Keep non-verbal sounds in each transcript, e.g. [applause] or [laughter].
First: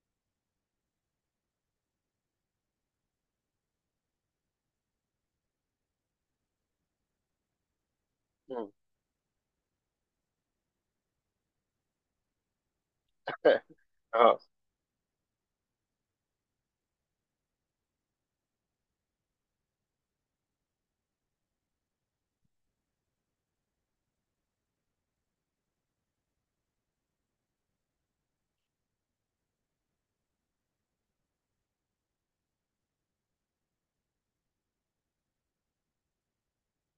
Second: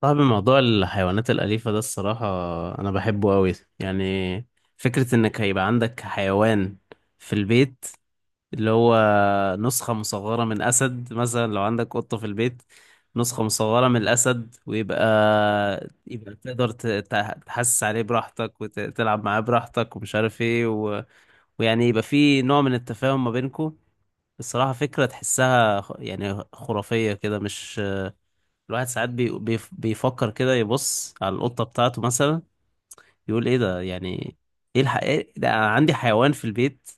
طب، موضوع الحيوانات الأليفة ده الصراحة أنا بحبه أوي. يعني فكرة إنك هيبقى عندك حيوان في البيت، اللي مم. هو نسخة مصغرة من أسد مثلا، لو عندك قطة في البيت نسخة [laughs] مصغرة من اه. الأسد، ويبقى تقدر تحسس عليه براحتك وتلعب معاه براحتك، ومش عارف إيه ويعني يبقى في نوع من التفاهم ما بينكو. الصراحة فكرة تحسها يعني خرافية كده، مش الواحد ساعات بيفكر كده، يبص على القطة بتاعته مثلا يقول ايه ده، يعني إيه ده، أنا عندي حيوان في البيت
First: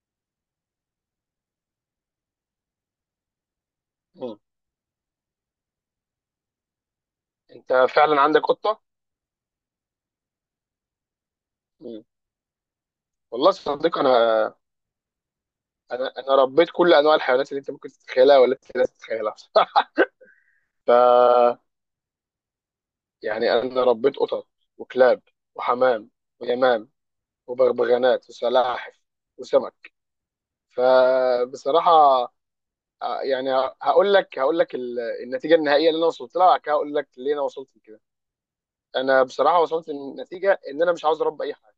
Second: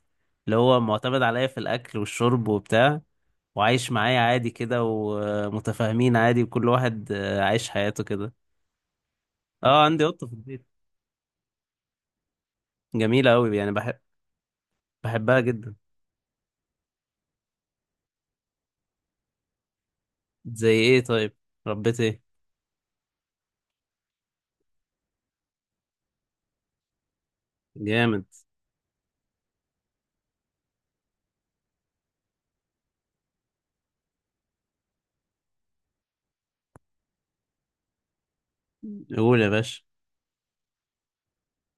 اللي هو معتمد عليا في الأكل والشرب وبتاع، وعايش معايا مم. عادي كده ومتفاهمين عادي، وكل واحد عايش انت حياته فعلا كده. عندك قطه؟ اه، عندي قطة في البيت مم. جميلة والله يا أوي، يعني صديقي انا، بحبها جدا. انا ربيت كل انواع الحيوانات اللي انت ممكن تتخيلها ولا أنت لا تتخيلها. زي ايه طيب؟ [laughs] ف ربيت ايه؟ يعني انا ربيت قطط، وكلاب، وحمام، ويمام، جامد. وبغبغانات، وسلاحف، وسمك. فبصراحه آه، يعني هقول لك النتيجه النهائيه اللي انا وصلت لها، وبعد كده هقول لك ليه انا وصلت لكده. انا قول يا بصراحه باشا. وصلت للنتيجه ان انا مش عاوز اربي اي حاجه،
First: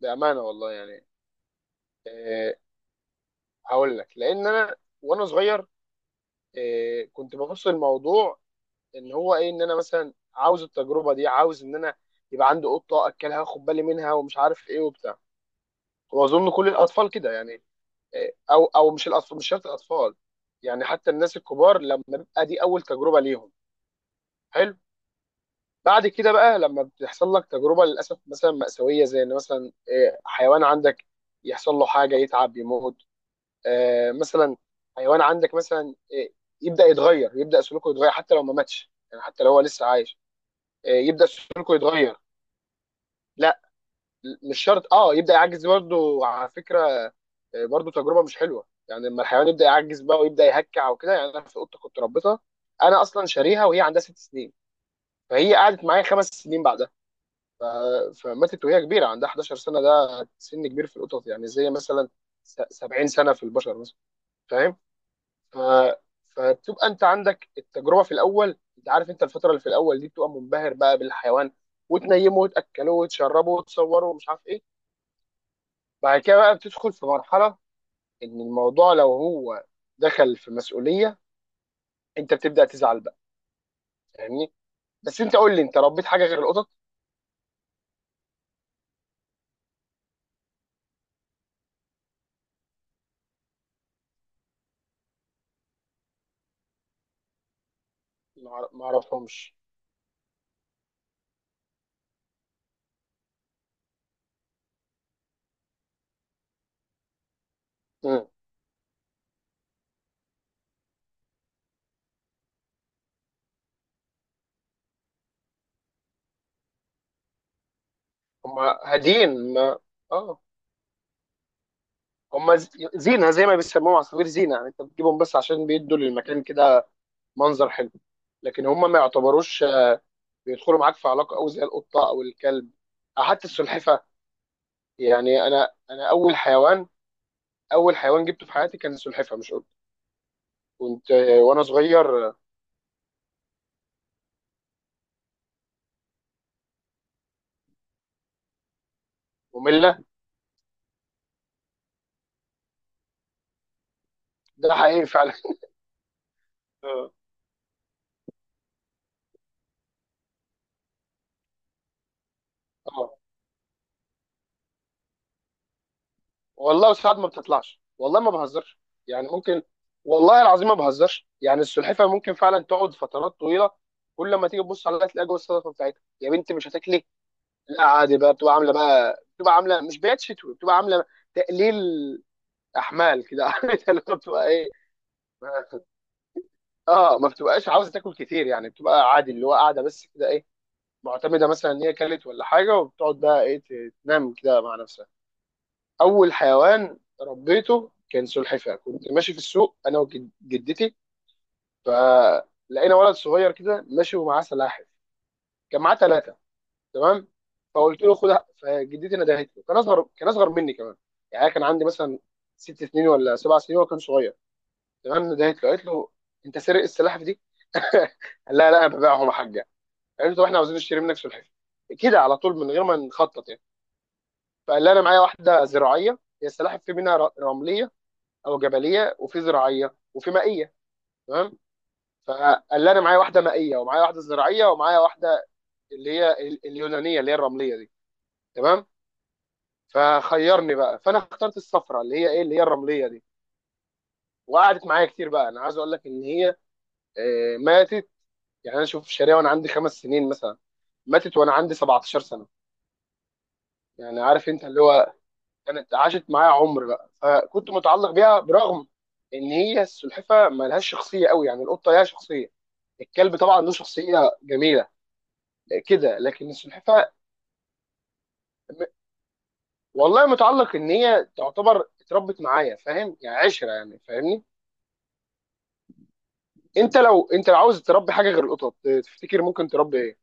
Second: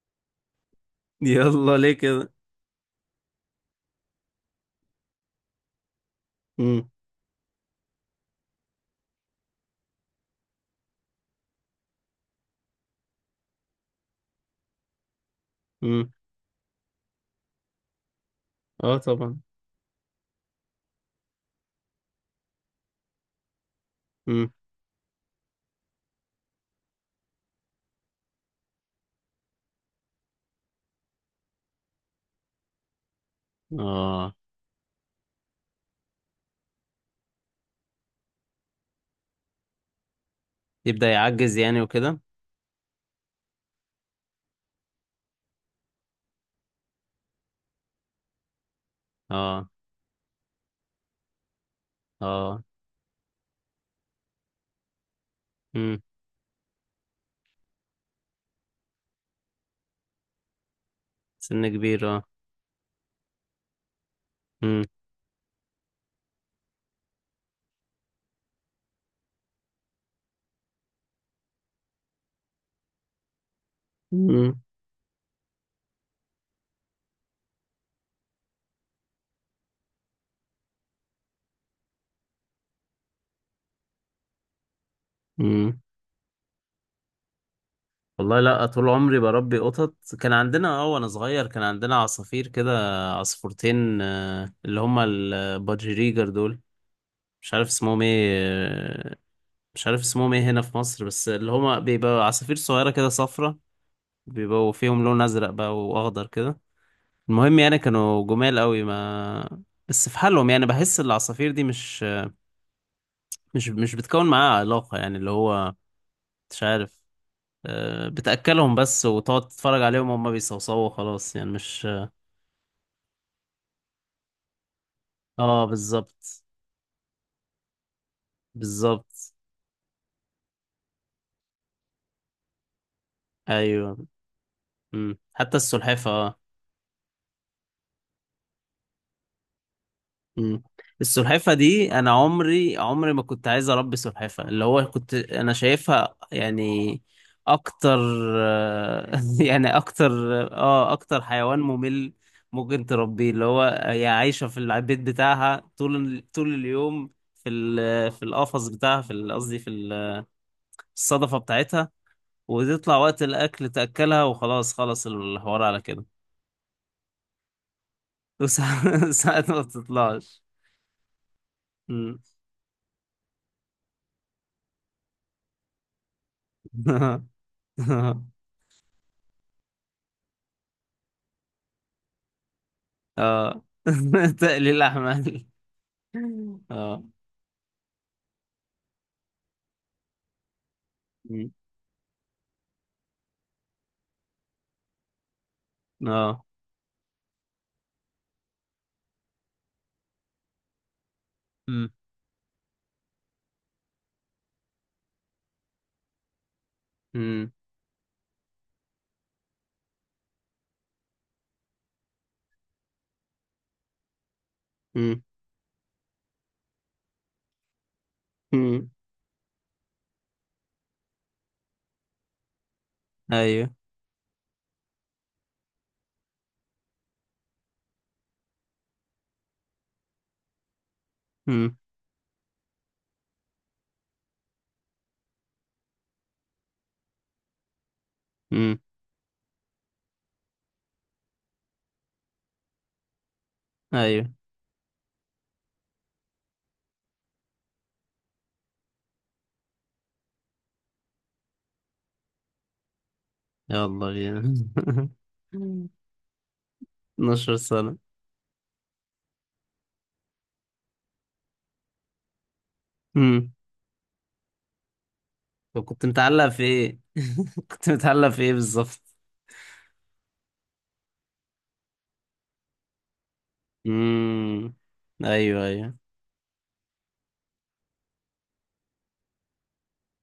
بامانه والله يعني. [laughs] يلا ليه كده؟ آه، هقول لك لان انا وانا صغير امم. كنت ببص الموضوع ان هو ايه، ان انا مثلا عاوز التجربه دي، عاوز ان انا يبقى عندي قطه اكلها واخد بالي منها ومش عارف ايه وبتاع. امم. واظن كل الاطفال كده يعني. او اه مش الاطفال، طبعا. مش شرط الاطفال، يعني حتى الناس الكبار لما بيبقى دي اول تجربه ليهم امم. حلو. بعد كده بقى لما بتحصل لك تجربه للاسف مثلا مأساويه، زي ان مثلا حيوان عندك يحصل له حاجه، يتعب، يموت. اه مثلا حيوان عندك مثلا، يبدا يتغير، يبدا سلوكه يتغير حتى لو ما ماتش، يعني حتى لو هو لسه عايش. يبدأ يبدا يعجز سلوكه يعني يتغير. وكده. لا، مش شرط، اه يبدا يعجز برضه على فكره. برضه تجربه مش حلوه يعني لما الحيوان يبدا اه. يعجز بقى ويبدا يهكع وكده، يعني انا في قطه كنت ربيتها، اه. انا اصلا شاريها وهي عندها 6 سنين، فهي قعدت امم. معايا 5 سنين بعدها. ف... فماتت وهي كبيره عندها 11 سنه. ده سن كبير في القطط، يعني سن زي كبير مثلا اه. 70 سنه في البشر مثلا، فاهم. امم. ف... فتبقى انت عندك التجربه. في الاول انت عارف انت الفتره اللي في الاول دي بتبقى منبهر بقى بالحيوان، وتنيمه، وتاكله، وتشربه، وتصوره، ومش عارف امم. ايه. بعد كده بقى بتدخل في مرحله ان الموضوع لو هو دخل في مسؤوليه، انت بتبدا تزعل بقى، فاهمني. بس انت قول لي، انت امم. ربيت حاجه غير القطط؟ والله لا، طول عمري بربي قطط. كان عندنا اه وانا صغير كان عندنا عصافير كده، عصفورتين، اللي هما البادجريجر دول، مش عارف اسمهم ايه ما آه، اعرفهمش. مش عارف اسمهم ايه هنا في مصر، بس اللي هما بيبقى عصافير صغيرة كده صفرة، بيبقوا فيهم لون ازرق بقى واخضر كده. المهم يعني كانوا مم. جمال قوي ما. بس في حالهم، يعني بحس العصافير دي مش بتكون معاها علاقة، يعني اللي هو مش عارف، هم بتأكلهم بس وتقعد هاديين ما. تتفرج عليهم وهم اه، بيصوصوا، خلاص يعني مش. هم زينه، زي ما بيسموهم عصافير زينه، يعني انت بتجيبهم بس اه عشان بيدوا بالظبط. للمكان كده منظر حلو. لكن هم ما بالظبط. يعتبروش بيدخلوا معاك في علاقه قوي زي القطه او الكلب او حتى السلحفه. ايوه. مم. يعني حتى انا السلحفة انا اول اه. حيوان، اول حيوان جبته في حياتي كان السلحفه مش قطه. مم. كنت السلحفة وانا دي انا صغير، عمري ما كنت عايز اربي سلحفة، اللي هو كنت انا شايفها يعني اكتر، [laughs] يعني ممله. اكتر. اه اكتر حيوان ممل ممكن تربيه، اللي هو هي عايشة في ده البيت حقيقي فعلا. بتاعها طول طول اليوم اه. في القفص بتاعها قصدي الصدفة بتاعتها، وتطلع آه. وقت الأكل تأكلها، وخلاص خلص الحوار على كده. والله ساعات ما بتطلعش، والله ما بهزرش وساعات [laughs] يعني، ساعات ما ممكن، بتطلعش. والله العظيم ما بهزرش، يعني السلحفه مم. ممكن فعلا تقعد فترات طويله، كل ما تيجي تبص عليها تلاقي جوه الصدفه بتاعتها. يا بنتي مش هتاكلي؟ [laughs] لا عادي بقى، بتبقى عامله بقى، بتبقى عامله مش بيات شتوي، بتبقى عامله تقليل احمال كده. [laughs] اه. عارف اللي هو [laughs] بتبقى ايه. [laughs] تقليل أحمال. ما- اه. اه، ما بتبقاش عاوزه تاكل كتير، يعني بتبقى عادي اللي هو قاعده بس كده ايه، معتمده مم. مثلا ان هي كلت ولا حاجه، وبتقعد بقى ايه تنام كده مع نفسها. اول اه. حيوان ربيته كان سلحفاه. كنت ماشي في السوق انا وجدتي، مم. فلقينا ولد صغير كده ماشي ومعاه سلاحف. كان معاه ثلاثه، تمام؟ مم. فقلت له خدها، فجدتي ندهت له. كان اصغر، كان اصغر مني كمان. يعني أنا كان عندي مثلا 6 سنين ولا 7 سنين، وهو كان صغير. مم. تمام، ندهت له قالت له: انت سرق السلاحف دي؟ [laughs] لا لا، مم. انا ببيعهم يا حاجه. قالت له: طب احنا عاوزين نشتري منك سلحفاه، كده على طول من غير ما نخطط يعني. أيوه. فقال لي: انا معايا واحده زراعيه. هي السلاحف في منها رمليه، او جبليه، وفي زراعيه، وفي مائيه. تمام، مم. فقال لي انا معايا واحده مائيه، ومعايا واحده زراعيه، ومعايا واحده اللي هي اليونانيه اللي هي الرمليه دي. مم. تمام، فخيرني بقى، فانا اخترت الصفراء اللي هي ايه، اللي هي الرمليه دي. أيوه. وقعدت معايا كتير بقى. انا عايز اقول لك ان هي ماتت. يعني انا شوف الشارع وانا عندي 5 سنين مثلا، ماتت وانا عندي 17 سنه. يلا يعني عارف بينا. انت اللي [laughs] هو كانت عاشت معايا عمر بقى، 12 فكنت سنة. متعلق بيها برغم ان هي السلحفه ما لهاش شخصيه قوي. يعني القطه ليها شخصيه، الكلب مم. طبعا له شخصيه جميله طب كنت كده، متعلق لكن في إيه؟ السلحفه. [laughs] كنت متعلق في إيه م- بالظبط؟ والله متعلق ان هي تعتبر اتربت معايا، فاهم يعني، عشره يعني، فاهمني. مم. أيوه أيوه. انت لو، انت لو عاوز تربي حاجه غير القطط، تفتكر ممكن تربي ايه؟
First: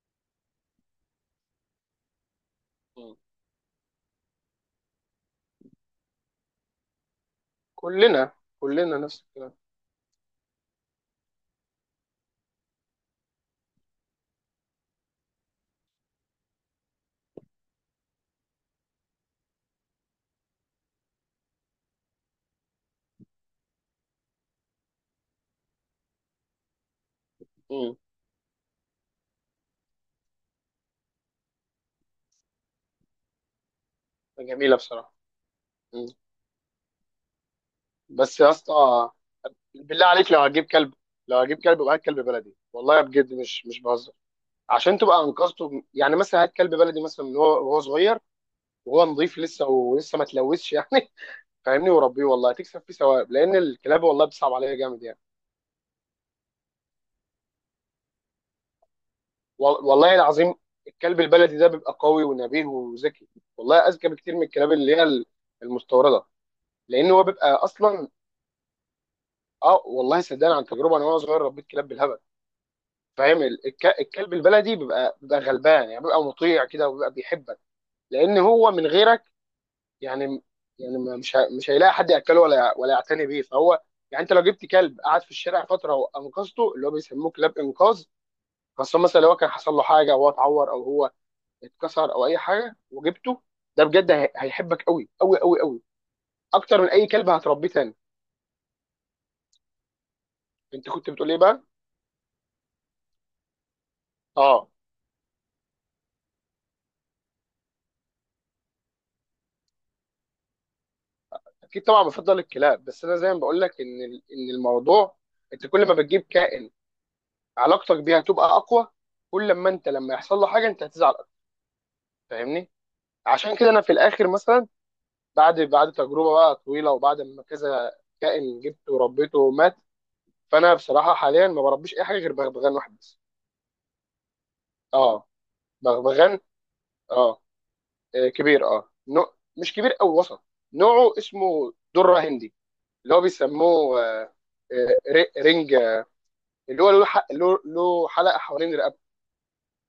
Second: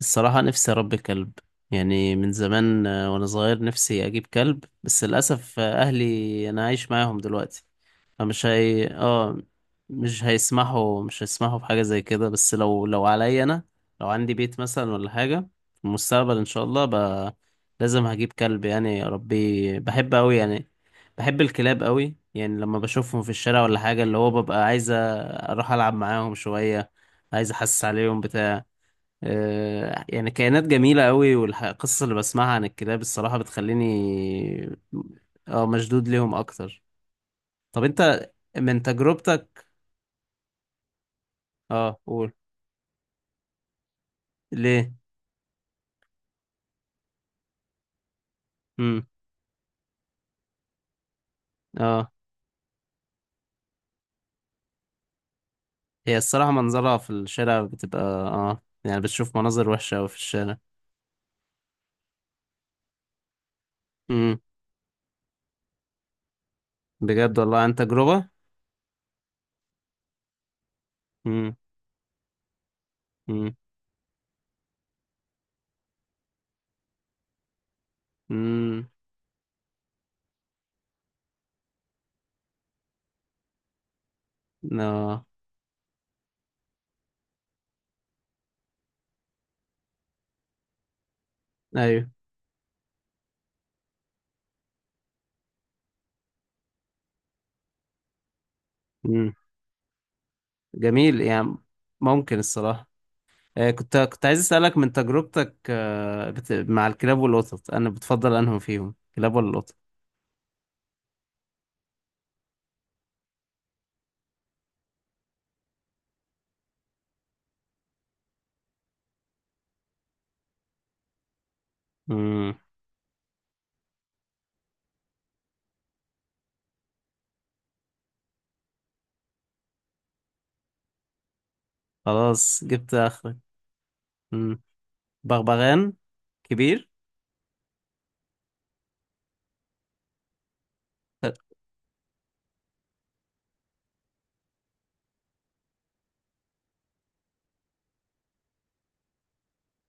الصراحة نفسي أربي كلب، يعني من زمان مم. وأنا صغير نفسي أجيب كلب، بس للأسف أهلي أنا عايش معاهم دلوقتي، كلنا، فمش هي كلنا نفس آه، الكلام. مش هيسمحوا بحاجة زي كده، بس لو عليا أنا، لو عندي بيت مثلا ولا حاجة في المستقبل إن شاء الله لازم هجيب كلب، يعني أربيه، بحب أوي يعني، بحب الكلاب أوي. يعني لما بشوفهم في الشارع ولا حاجة، اللي هو ببقى عايز أروح ألعب معاهم شوية، عايز أحس مم. عليهم بتاع، يعني كائنات جميلة قوي، والقصص اللي بسمعها عن الكلاب الصراحة بتخليني جميله بصراحه. اه مم. مشدود ليهم أكتر. طب أنت بس يا من اسطى، تجربتك، بالله عليك، لو هجيب كلب، لو هجيب كلب يبقى اه هات كلب قول. بلدي، والله بجد مش مش بهزر. ليه؟ عشان تبقى انقذته، يعني مثلا هات كلب بلدي مثلا من هو وهو صغير، مم. وهو نظيف لسه ولسه ما تلوثش يعني. [laughs] فاهمني؟ اه وربيه، والله هتكسب فيه ثواب لان الكلاب والله بتصعب عليا جامد يعني. هي الصراحة منظرها في الشارع بتبقى اه، يعني بتشوف مناظر وحشة أوي والله في العظيم الشارع. الكلب البلدي ده بيبقى قوي ونبيه وذكي، والله اذكى بكتير مم. من الكلاب اللي هي المستورده. لان هو بجد بيبقى والله عن اصلا. تجربة؟ اه، والله صدقني، عن تجربه انا وانا صغير مم. ربيت كلاب بالهبل، فاهم. مم. الكلب البلدي بيبقى، بيبقى غلبان يعني، بيبقى مطيع كده، وبيبقى بيحبك لان هو مم. من غيرك، يعني يعني مش هيلاقي حد ياكله ولا ولا يعتني بيه فهو يعني. انت لو جبت كلب قعد اه. في الشارع فتره وانقذته، اللي هو بيسموه كلاب انقاذ، خاصه مثلا لو كان حصل له حاجه، او هو اتعور، او هو أيوه. اتكسر، او اي حاجه، وجبته، ده بجد هيحبك قوي قوي قوي قوي، اكتر من اي كلب هتربيه تاني. مم. انت كنت جميل بتقول ايه يعني، بقى؟ ممكن الصراحة، كنت عايز اه أسألك من تجربتك، مع الكلاب والقطط أنا بتفضل أنهم فيهم كلاب ولا القطط. اكيد طبعا بفضل الكلاب. بس انا زي ما بقول لك ان ان الموضوع انت كل ما بتجيب كائن، علاقتك بيها هتبقى اقوى، كل لما انت لما يحصل له حاجه انت هتزعل اكتر، مم. فاهمني. عشان كده انا في الاخر مثلا، بعد تجربه بقى طويله، وبعد ما كذا كائن جبته وربيته ومات، فانا بصراحه حاليا ما بربيش اي حاجه غير خلاص بغبغان جبت واحد بس. آخرك. مم. اه، بغبغان بغبغان. كبير. اه. كبير. اه، نوع مش كبير او وسط، نوعه اسمه دره هندي، اللي هو بيسموه رنج، اللي هو له له حلقه حوالين رقبته،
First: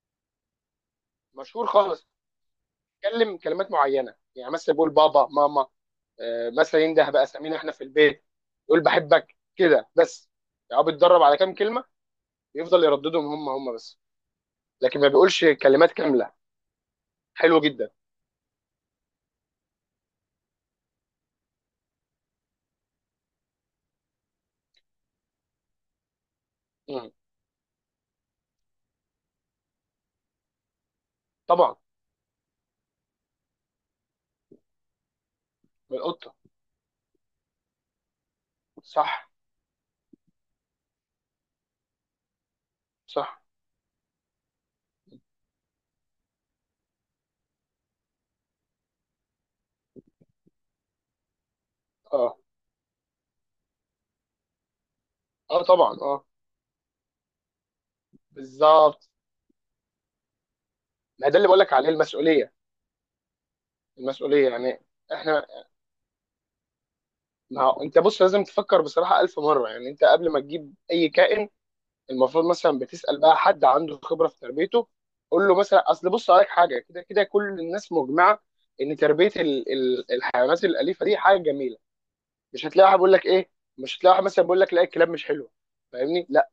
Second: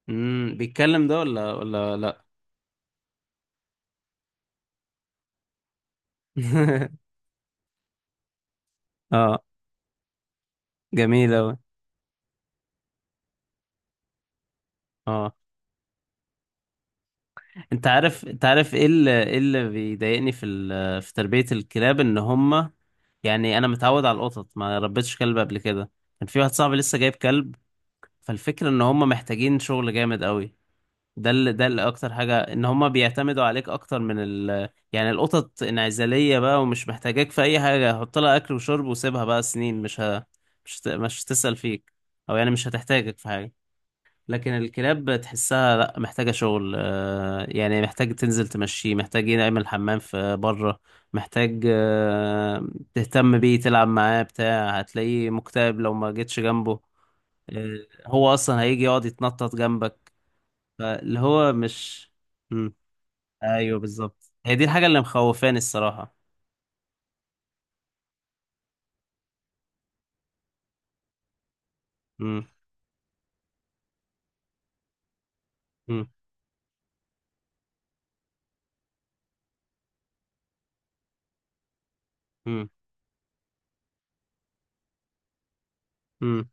مم. بيتكلم ده ولا مشهور ولا خالص. لأ؟ بيتكلم كلمات معينه، يعني مثلا بيقول بابا، ماما، مثلا ينده [laughs] باسامينا احنا في البيت، يقول بحبك، اه. كده بس. يعني هو بيتدرب جميل على كام أوي. كلمه، يفضل يرددهم هم بس، لكن ما اه بيقولش كلمات كامله. حلو انت جدا. عارف، انت عارف ايه اللي بيضايقني في تربية الكلاب ان هما، يعني انا متعود على القطط، ما ربيتش كلب قبل كده، كان في واحد صاحبي لسه مم. جايب كلب. فالفكرة ان هما محتاجين شغل جامد قوي، طبعا، اكتر حاجة ان هما بيعتمدوا عليك اكتر يعني القطط من القطه، انعزالية بقى ومش محتاجاك في اي حاجة، حط لها اكل وشرب وسيبها صح. بقى سنين مش هتسأل فيك، او يعني مش هتحتاجك في صح. حاجة. لكن الكلاب تحسها لا محتاجة شغل، يعني محتاج تنزل تمشيه، محتاج يعمل حمام في بره، محتاج اه. آه، تهتم بيه، تلعب معاه بتاع، هتلاقيه اه مكتئب لو طبعا، ما اه، جيتش جنبه آه، هو اصلا هيجي يقعد بالظبط. يتنطط جنبك، فاللي ما ده اللي هو بقول لك عليه، مش. المسؤوليه. مم. ايوه بالظبط، المسؤوليه هي دي يعني، الحاجه اللي احنا، مخوفاني الصراحه. ما هو انت بص لازم تفكر بصراحه ألف مره. يعني انت قبل ما تجيب اي كائن، مم. المفروض مثلا بتسال بقى حد عنده خبره في تربيته، قول له مثلا: مم. اصل بص، عليك حاجه كده كده، كل الناس مجمعه ان تربيه ال ال الحيوانات الاليفه دي حاجه جميله، مش مم. هتلاقي واحد بيقول لك ايه، مش هتلاقي واحد مثلا بيقول لك لا، الكلاب مش حلوه، فاهمني. مم. لا،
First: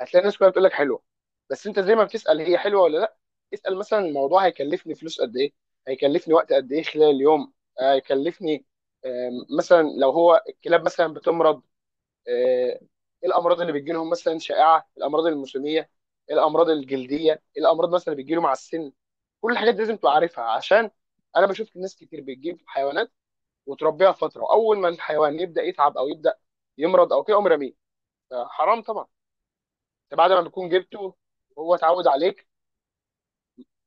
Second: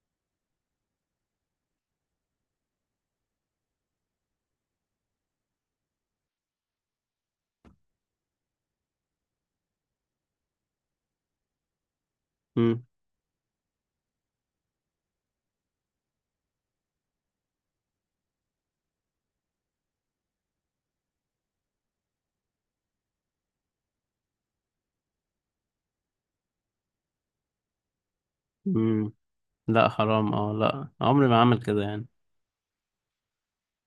هتلاقي الناس كلها بتقول لك حلوه. بس انت زي ما بتسال هي حلوه ولا لا، اسال مثلا الموضوع هيكلفني فلوس قد ايه، هيكلفني وقت قد ايه خلال اليوم، هيكلفني، مثلا لو هو الكلاب مثلا بتمرض، آه، مم. ايه الامراض اللي بتجي لهم مثلا، شائعه الامراض الموسميه، الامراض الجلديه، الامراض مثلا اللي بتجي له مع السن. كل الحاجات دي لازم تبقى عارفها، عشان انا بشوف ناس كتير بتجيب حيوانات وتربيها فتره، اول ما الحيوان يبدا يتعب او يبدا يمرض او كده قوم رميه. حرام طبعا. مم. لا انت بعد حرام ما اه، بتكون لا جبته عمري ما اعمل وهو كده يعني. اتعود عليك،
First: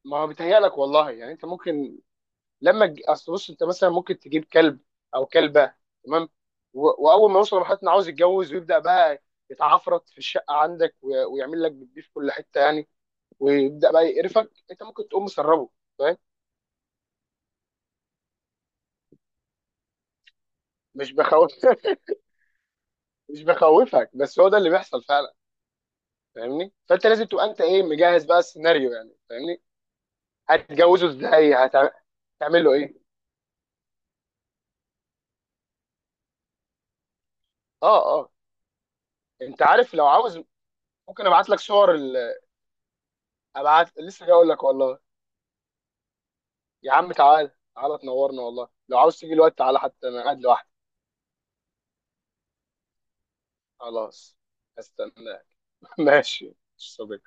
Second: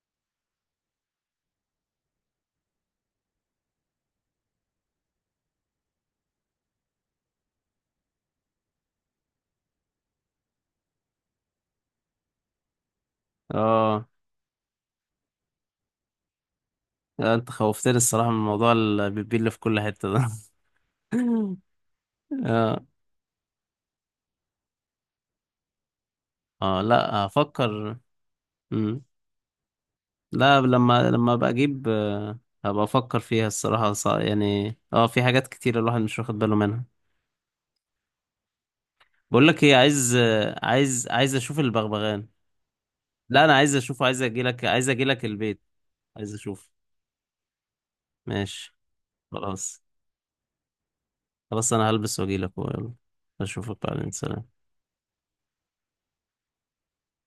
ما هو بيتهيألك والله يعني، انت ممكن لما اصل بص، انت مثلا ممكن تجيب كلب او كلبه، تمام، واول ما يوصل لمرحله انه عاوز يتجوز ويبدا بقى يتعفرت في الشقه عندك، ويعمل لك بيبي في كل حته يعني، ويبدا بقى اه يقرفك، انت ممكن تقوم مسربه، فاهم. لا، انت خوفتني الصراحه من موضوع البيبي اللي في كل حته ده. مش بخوف. [laughs] [laughs] اه. مش بخوفك، بس هو ده اللي بيحصل فعلا، فاهمني. اه فانت لا لازم تبقى انت ايه، هفكر. مجهز بقى السيناريو مم. يعني، فاهمني. لا، هتتجوزه لما ابقى ازاي؟ اجيب آه، هتعمل له هبقى ايه؟ افكر فيها الصراحه، يعني اه، في حاجات كتير الواحد مش واخد باله منها. اه اه بقول انت لك ايه، عارف، لو عايز عاوز آه، عايز ممكن عايز ابعت اشوف لك صور ال... البغبغان. لا انا عايز ابعت اشوفه، عايز لسه جاي اجي اقول لك لك عايز والله. اجي لك البيت. عايز اشوف. يا عم تعال تعال، تنورنا، والله ماشي. لو عاوز تيجي الوقت تعالى، خلاص. حتى انا قاعد لوحدي. خلاص انا هلبس واجي لك، يلا اشوفك بعدين، خلاص. سلام. استنى. [laughs] ماشي صبي.